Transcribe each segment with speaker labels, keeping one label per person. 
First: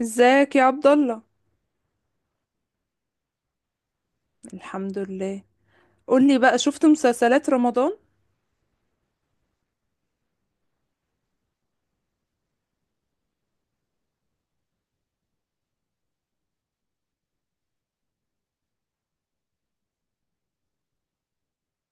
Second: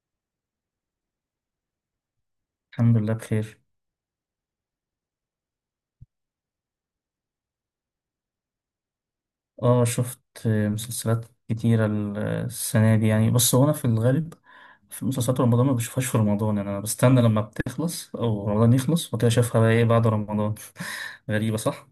Speaker 1: ازيك يا عبد الله؟
Speaker 2: الحمد لله بخير.
Speaker 1: الحمد لله. قولي بقى، شفت مسلسلات رمضان؟
Speaker 2: اه، شفت مسلسلات كتيرة السنة دي. يعني بس هو أنا في الغالب في مسلسلات رمضان ما بشوفهاش في رمضان، يعني أنا بستنى لما بتخلص أو رمضان يخلص وكده أشوفها بقى إيه بعد رمضان. غريبة صح؟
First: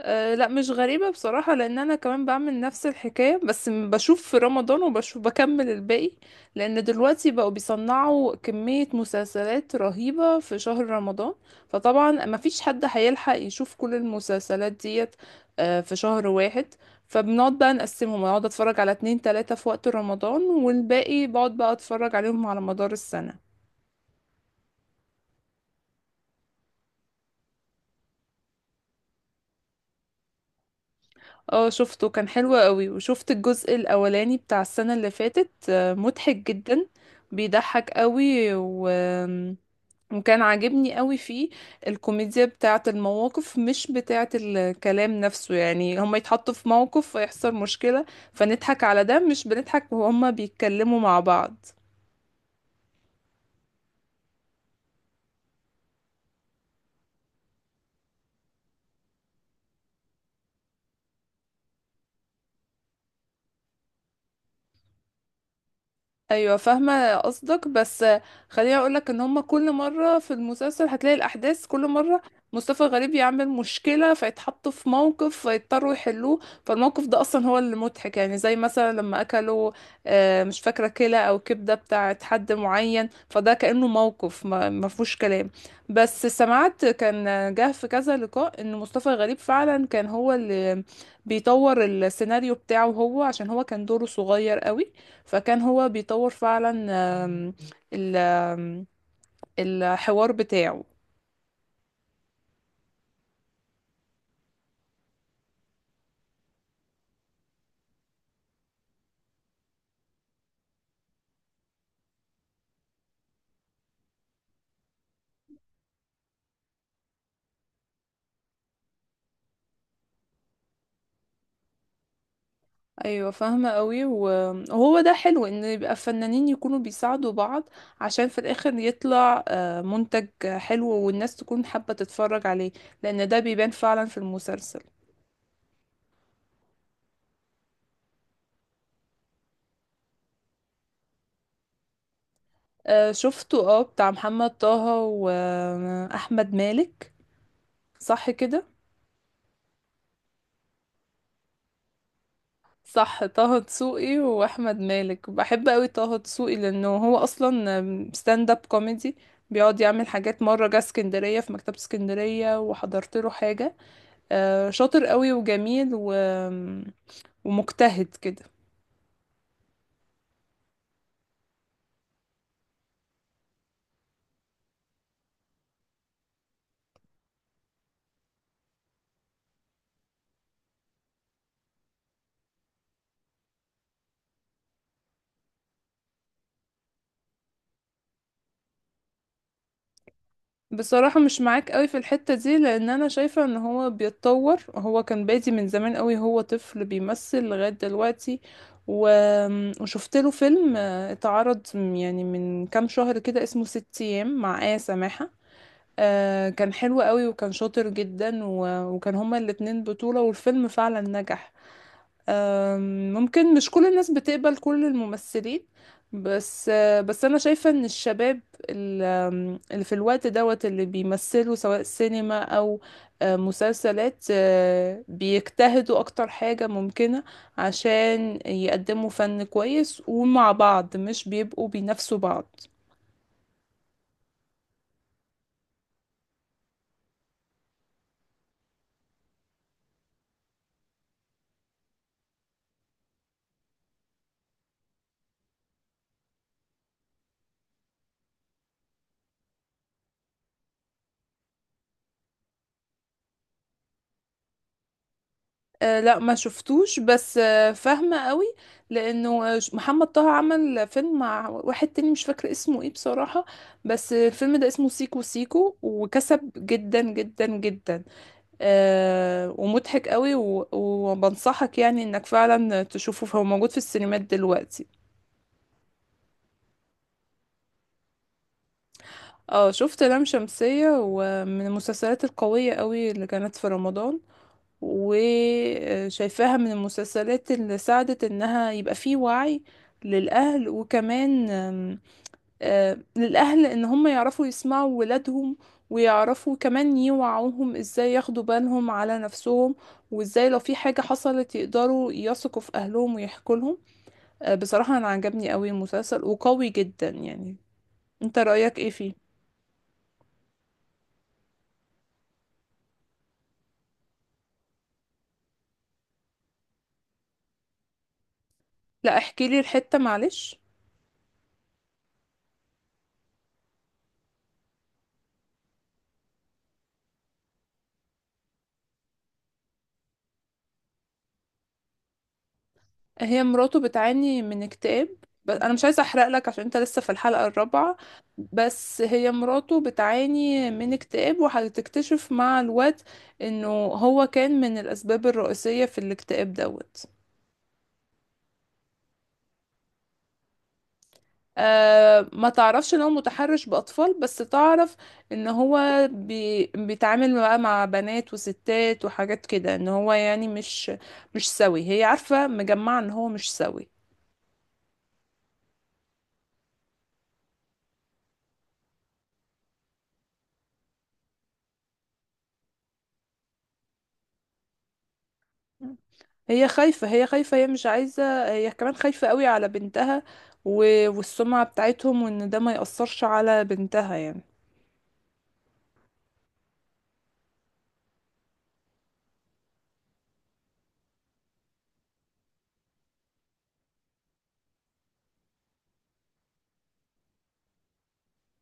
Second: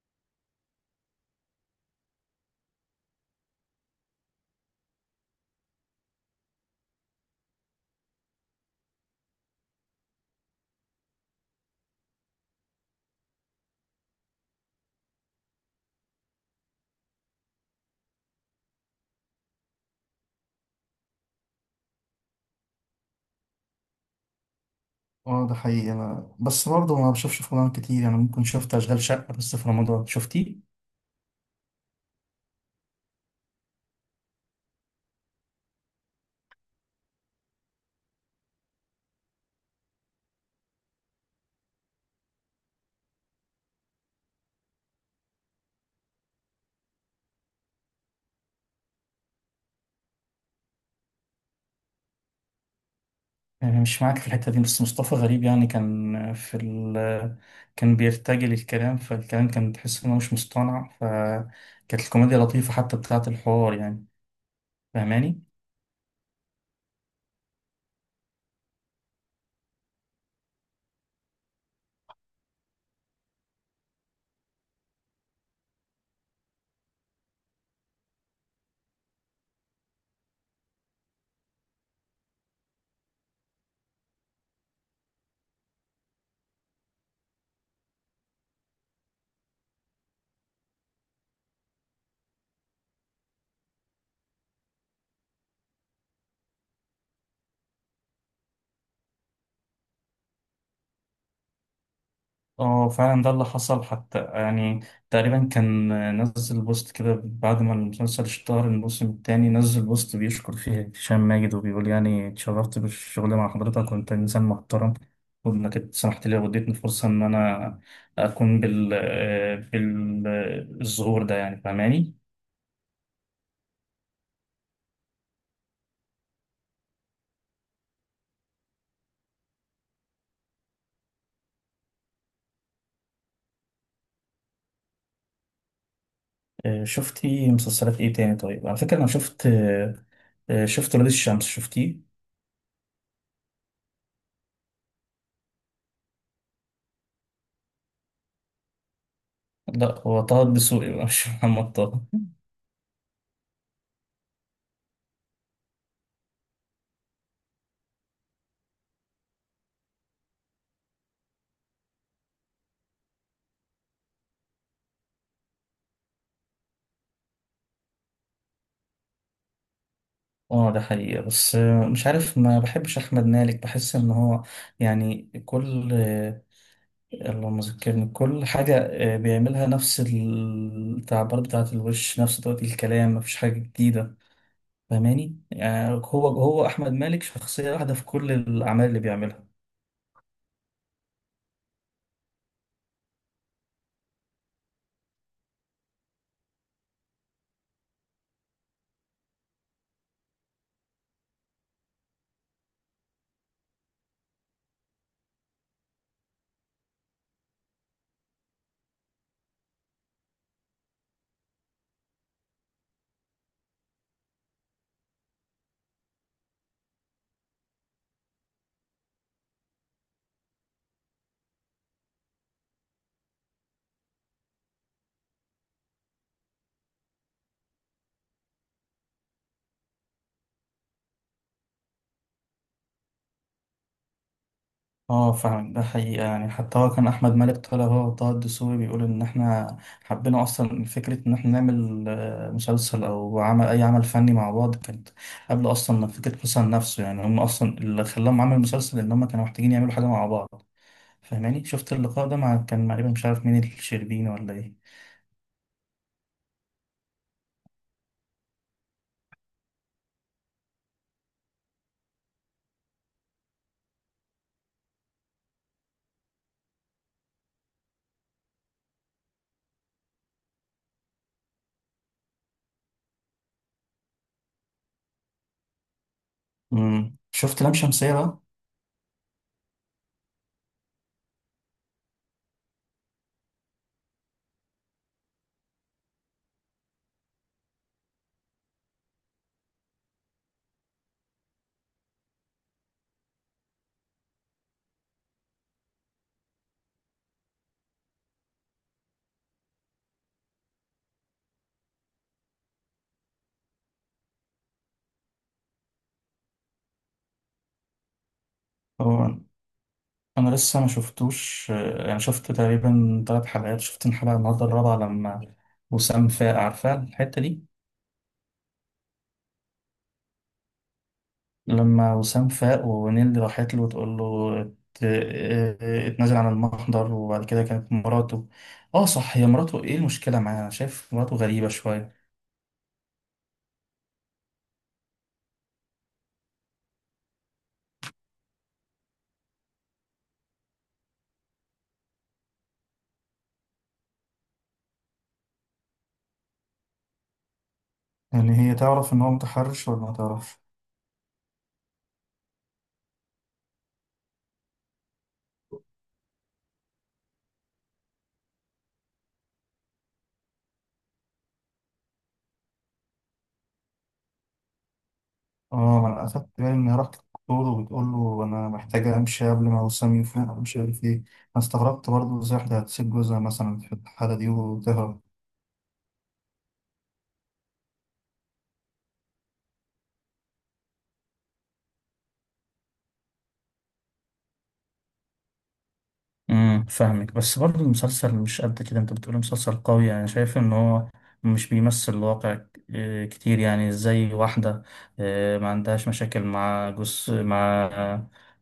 Speaker 1: أه لا، مش غريبة بصراحة، لأن أنا كمان بعمل نفس الحكاية، بس بشوف في رمضان وبشوف بكمل الباقي. لأن دلوقتي بقوا بيصنعوا كمية مسلسلات رهيبة في شهر رمضان، فطبعا مفيش حد هيلحق يشوف كل المسلسلات ديت. أه، في شهر واحد. فبنقعد بقى نقسمهم، اقعد اتفرج على اتنين تلاتة في وقت رمضان، والباقي بقعد بقى اتفرج عليهم على مدار السنة.
Speaker 2: اه، ده حقيقي. انا بس برضه ما بشوفش في رمضان كتير، يعني ممكن شفت اشغال شقه، بس في رمضان شفتيه؟
Speaker 1: اه شفته، كان حلو قوي. وشفت الجزء الاولاني بتاع السنة اللي فاتت، مضحك جدا، بيضحك قوي وكان عاجبني قوي فيه. الكوميديا بتاعة المواقف، مش بتاعة الكلام نفسه. يعني هما يتحطوا في موقف فيحصل مشكلة، فنضحك على ده، مش بنضحك وهما بيتكلموا مع بعض.
Speaker 2: يعني مش معاك في الحته دي، بس مصطفى غريب يعني كان في ال كان بيرتجل الكلام، فالكلام كان تحس انه مش مصطنع، فكانت الكوميديا لطيفه حتى بتاعه الحوار يعني. فاهماني؟
Speaker 1: ايوه فاهمه قصدك، بس خليني اقولك ان هما كل مره في المسلسل هتلاقي الاحداث كل مره مصطفى غريب يعمل مشكله، فيتحطوا في موقف فيضطروا يحلوه. فالموقف ده اصلا هو اللي مضحك. يعني زي مثلا لما اكلوا، مش فاكره، كلى او كبده بتاعت حد معين، فده كانه موقف ما ما فيهوش كلام. بس سمعت كان جه في كذا لقاء ان مصطفى غريب فعلا كان هو اللي بيطور السيناريو بتاعه هو، عشان هو كان دوره صغير قوي، فكان هو بيطور فعلا آم، ال- آم، الحوار بتاعه.
Speaker 2: اه فعلا ده اللي حصل حتى يعني. تقريبا كان نزل بوست كده بعد ما المسلسل اشتهر الموسم التاني، نزل بوست بيشكر فيه هشام ماجد، وبيقول يعني اتشرفت بالشغل مع حضرتك وانت انسان محترم، وانك سمحت لي واديتني فرصة ان انا اكون بالظهور ده، يعني فاهماني؟
Speaker 1: ايوه فاهمه قوي، وهو ده حلو، ان يبقى فنانين يكونوا بيساعدوا بعض، عشان في الاخر يطلع منتج حلو، والناس تكون حابه تتفرج عليه، لان ده بيبان فعلا في المسلسل.
Speaker 2: شفتي مسلسلات ايه تاني؟ طيب على فكرة انا شفت، شفت ولاد الشمس، شفتيه؟
Speaker 1: شفته، اه، بتاع محمد طه واحمد مالك، صح كده؟
Speaker 2: لا، هو طه الدسوقي بقى، مش محمد طه.
Speaker 1: صح، طه دسوقي واحمد مالك. بحب قوي طه دسوقي لانه هو اصلا ستاند اب كوميدي، بيقعد يعمل حاجات. مره جه اسكندريه، في مكتبه اسكندريه، وحضرت له حاجه. شاطر قوي وجميل ومجتهد كده.
Speaker 2: اه ده حقيقة، بس مش عارف، ما بحبش أحمد مالك. بحس إن هو يعني كل اللهم ذكرني كل حاجة بيعملها نفس التعبيرات بتاعة الوش، نفس طريقة الكلام، مفيش حاجة جديدة. فاهماني؟ يعني هو أحمد مالك شخصية واحدة في كل الأعمال اللي بيعملها.
Speaker 1: بصراحه مش معاك قوي في الحته دي، لان انا شايفه ان هو بيتطور. هو كان بادي من زمان قوي، هو طفل بيمثل لغايه دلوقتي. و... وشفت له فيلم اتعرض يعني من كام شهر كده، اسمه ست ايام، مع آية سماحة. كان حلو قوي، وكان شاطر جدا، وكان هما الاتنين بطولة، والفيلم فعلا نجح. ممكن مش كل الناس بتقبل كل الممثلين، بس انا شايفة ان الشباب ال- آم، اللي في الوقت دوت اللي بيمثلوا، سواء سينما او مسلسلات، بيجتهدوا اكتر حاجة ممكنة عشان يقدموا فن كويس، ومع بعض مش بيبقوا بينافسوا بعض.
Speaker 2: اه فعلا ده حقيقة يعني. حتى هو كان أحمد مالك طالع هو وطه الدسوقي، بيقول إن إحنا حبينا أصلا فكرة إن إحنا نعمل مسلسل أو عمل أي عمل فني مع بعض، كانت قبل أصلا ما فكرة مسلسل نفسه. يعني هم أصلا اللي خلاهم عمل مسلسل إن هم كانوا محتاجين يعملوا حاجة مع بعض. فاهماني؟ شفت اللقاء ده مع كان تقريبا مش عارف مين، الشربيني ولا إيه؟
Speaker 1: آه لا ما شفتوش، بس آه فاهمة قوي. لأنه محمد طه عمل فيلم مع واحد تاني مش فاكرة اسمه ايه بصراحة، بس الفيلم ده اسمه سيكو سيكو، وكسب جدا جدا جدا. آه، ومضحك قوي، وبنصحك يعني انك فعلا تشوفه، فهو موجود في السينمات دلوقتي.
Speaker 2: مم. شفت لام شمسية بقى؟
Speaker 1: اه شفت لام شمسية، ومن المسلسلات القوية قوي اللي كانت في رمضان، وشايفاها من المسلسلات اللي ساعدت انها يبقى فيه وعي للأهل. وكمان آم، آه، للأهل ان هم يعرفوا يسمعوا ولادهم، ويعرفوا كمان يوعوهم ازاي ياخدوا بالهم على نفسهم، وازاي لو في حاجة حصلت يقدروا يثقوا في اهلهم ويحكوا لهم. بصراحة انا عجبني قوي المسلسل، وقوي جدا يعني. انت رأيك ايه فيه؟
Speaker 2: هو أنا لسه ما شفتوش. يعني شفت تقريبا تلات حلقات، شفت الحلقة النهاردة الرابعة لما وسام فاق، عارفة الحتة دي؟
Speaker 1: لا احكي لي الحتة، معلش.
Speaker 2: لما وسام فاق ونيل راحت له وتقول له اتنازل عن المحضر، وبعد كده كانت مراته. اه صح، هي مراته. ايه المشكلة معاها؟ انا شايف مراته غريبة شوية.
Speaker 1: هي مراته بتعاني من اكتئاب. بس انا مش عايزه احرق لك عشان انت لسه في الحلقه الرابعه. بس هي مراته بتعاني من اكتئاب، وهتكتشف مع الوقت انه هو كان من الاسباب الرئيسيه في الاكتئاب دوت.
Speaker 2: يعني هي تعرف ان هو متحرش ولا ما تعرفش؟
Speaker 1: أه ما تعرفش ان هو متحرش باطفال، بس تعرف ان هو بيتعامل بقى مع بنات وستات وحاجات كده، ان هو يعني مش سوي. هي عارفه، مجمعه ان هو مش سوي.
Speaker 2: اه، ما انا اخدت بالي ان هي راحت للدكتور وبتقول له انا محتاجة امشي قبل ما وسام يفوق، مش عارف ايه. انا استغربت برضه ازاي واحدة هتسيب جوزها مثلا في الحالة دي وتهرب.
Speaker 1: هي خايفة، هي مش عايزة، هي كمان خايفة قوي على بنتها والسمعة بتاعتهم، وان ده ما يأثرش على بنتها يعني.
Speaker 2: امم، فاهمك، بس برضه المسلسل مش قد كده. انت بتقول مسلسل قوي، يعني شايف ان هو مش بيمثل الواقع كتير. يعني زي واحدة ما عندهاش مشاكل مع جوز مع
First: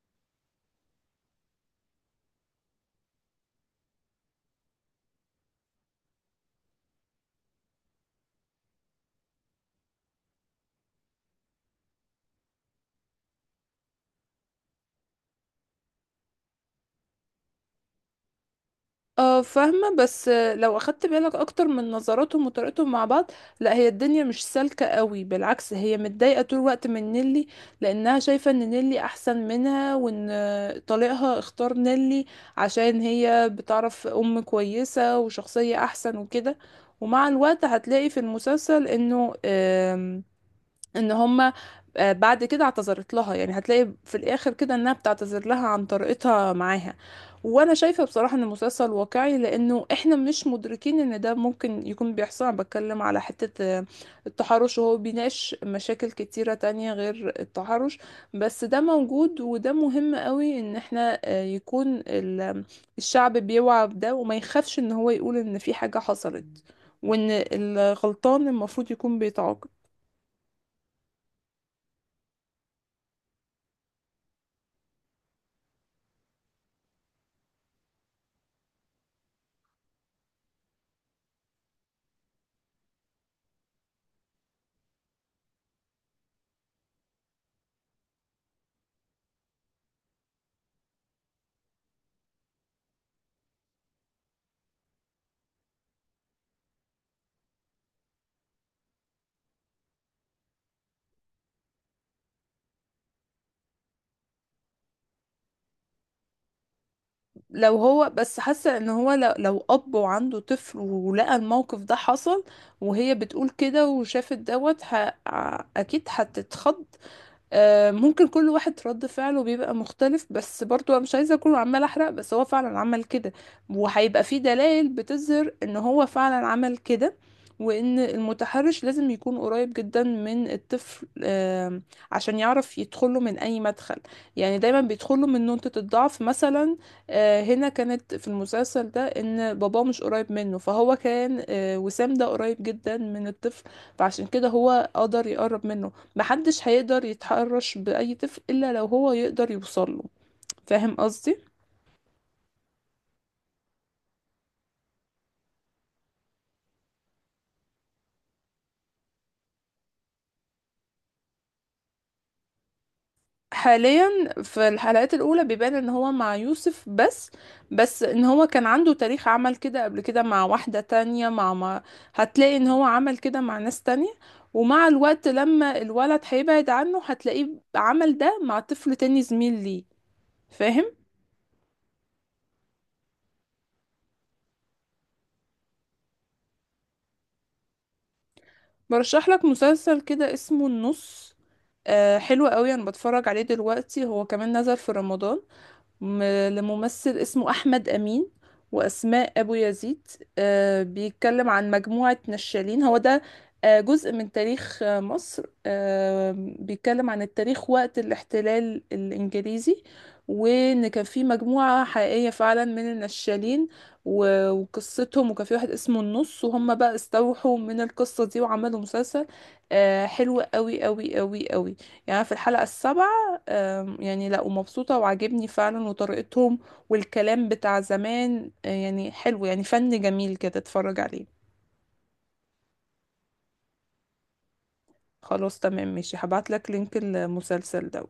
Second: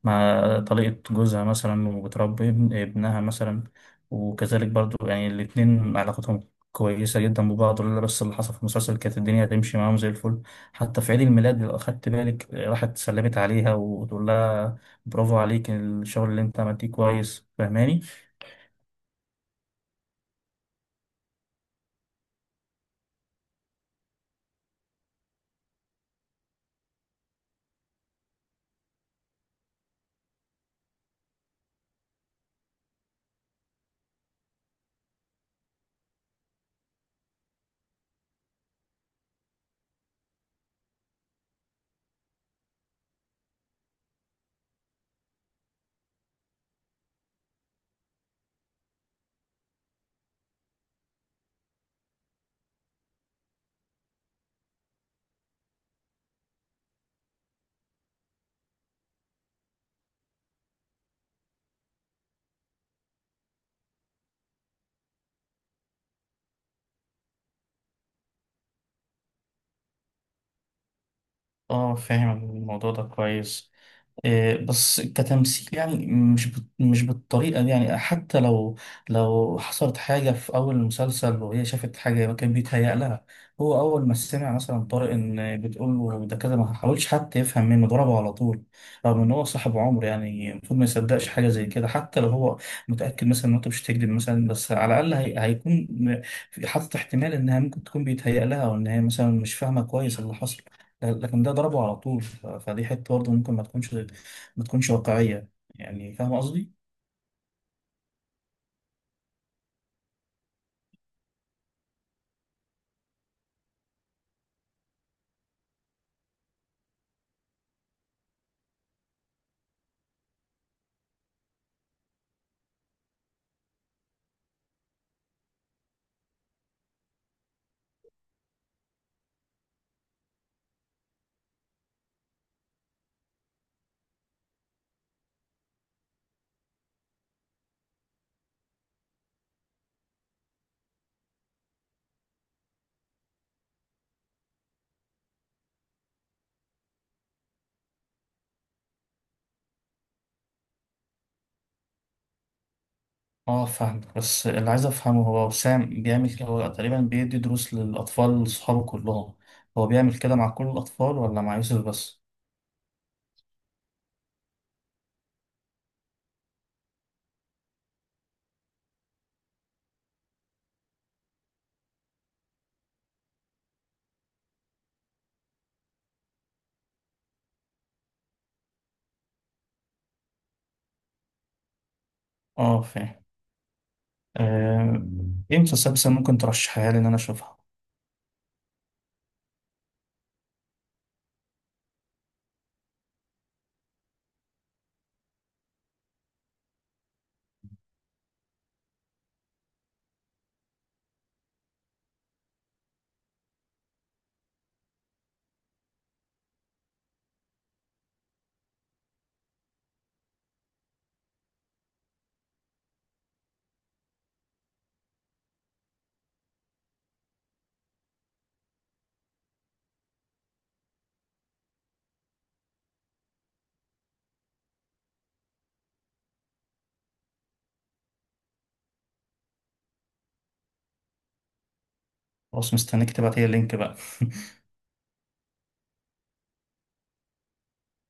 Speaker 2: مع طليقة جوزها مثلا، وبتربي ابنها مثلا، وكذلك برضه يعني الاتنين علاقتهم كويسة جدا ببعض. ولا بس اللي حصل في المسلسل كانت الدنيا هتمشي معاهم زي الفل. حتى في عيد الميلاد لو أخدت بالك، راحت سلمت عليها وتقول لها برافو عليك، الشغل اللي انت عملتيه كويس. فاهماني؟
Speaker 1: اه فاهمة، بس لو اخدت بالك اكتر من نظراتهم وطريقتهم مع بعض، لا هي الدنيا مش سالكة قوي. بالعكس، هي متضايقة طول الوقت من نيلي، لانها شايفة ان نيلي احسن منها، وان طليقها اختار نيلي عشان هي بتعرف ام كويسة وشخصية احسن وكده. ومع الوقت هتلاقي في المسلسل انه ان هما بعد كده اعتذرت لها. يعني هتلاقي في الاخر كده انها بتعتذر لها عن طريقتها معاها. وانا شايفه بصراحه ان المسلسل واقعي، لانه احنا مش مدركين ان ده ممكن يكون بيحصل. انا بتكلم على حته التحرش، وهو بيناقش مشاكل كتيره تانية غير التحرش، بس ده موجود، وده مهم قوي ان احنا يكون الشعب بيوعى بده، وما يخافش ان هو يقول ان في حاجه حصلت، وان الغلطان المفروض يكون بيتعاقب.
Speaker 2: اه فاهم الموضوع ده كويس. إيه، بس كتمثيل يعني مش بالطريقة دي. يعني حتى لو لو حصلت حاجة في أول المسلسل وهي شافت حاجة، ما كان بيتهيأ لها. هو أول ما سمع مثلا طارق إن بتقول له ده كذا، ما حاولش حتى يفهم منه، ضربه على طول. رغم إن هو صاحب عمر، يعني المفروض ما يصدقش حاجة زي كده. حتى لو هو متأكد مثلا إن أنت مش هتكذب مثلا، بس على الأقل هي هيكون حاطط احتمال إنها ممكن تكون بيتهيأ لها، أو إن هي مثلا مش فاهمة كويس اللي حصل. لكن ده ضربه على طول، فدي حته برضه ممكن ما تكونش ما تكونش واقعية. يعني فاهم قصدي؟
Speaker 1: لو هو بس حاسه ان هو لو اب وعنده طفل، ولقى الموقف ده حصل وهي بتقول كده وشافت دوت اكيد هتتخض. ممكن كل واحد رد فعله بيبقى مختلف. بس برضو انا مش عايزه اكون عمال احرق، بس هو فعلا عمل كده، وهيبقى في دلائل بتظهر ان هو فعلا عمل كده. وان المتحرش لازم يكون قريب جدا من الطفل، عشان يعرف يدخله من اي مدخل. يعني دايما بيدخله من نقطة الضعف مثلا. هنا كانت في المسلسل ده ان باباه مش قريب منه، فهو كان وسام ده قريب جدا من الطفل، فعشان كده هو قدر يقرب منه. محدش هيقدر يتحرش بأي طفل إلا لو هو يقدر يوصله. فاهم قصدي؟
Speaker 2: اه فاهم، بس اللي عايز افهمه هو وسام بيعمل كده، هو تقريبا بيدي دروس للاطفال لصحابه كلهم؟ هو بيعمل كده مع كل الاطفال ولا مع يوسف بس؟
Speaker 1: حاليا في الحلقات الأولى بيبان إن هو مع يوسف بس، بس إن هو كان عنده تاريخ عمل كده قبل كده مع واحدة تانية، مع ما هتلاقي إن هو عمل كده مع ناس تانية. ومع الوقت لما الولد هيبعد عنه هتلاقيه عمل ده مع طفل تاني زميل ليه. فاهم؟
Speaker 2: اه فاهم. آه، ايه مسلسلات بس ممكن ترشحها لي ان انا اشوفها؟
Speaker 1: برشح لك مسلسل كده اسمه النص. آه حلو قوي، انا بتفرج عليه دلوقتي، هو كمان نزل في رمضان، م- لممثل اسمه أحمد أمين وأسماء أبو يزيد. بيتكلم عن مجموعة نشالين، هو ده جزء من تاريخ مصر. بيتكلم عن التاريخ وقت الاحتلال الإنجليزي، وإن كان في مجموعة حقيقية فعلا من النشالين وقصتهم، وكان في واحد اسمه النص، وهم بقى استوحوا من القصة دي وعملوا مسلسل. حلو قوي قوي قوي قوي، يعني في الحلقة السابعة. يعني لا، ومبسوطة وعاجبني فعلا وطريقتهم، والكلام بتاع زمان يعني حلو، يعني فن جميل كده، اتفرج عليه.
Speaker 2: خلاص، مستنيك تبعت لي اللينك بقى.
Speaker 1: خلاص تمام، ماشي، هبعتلك لينك المسلسل ده.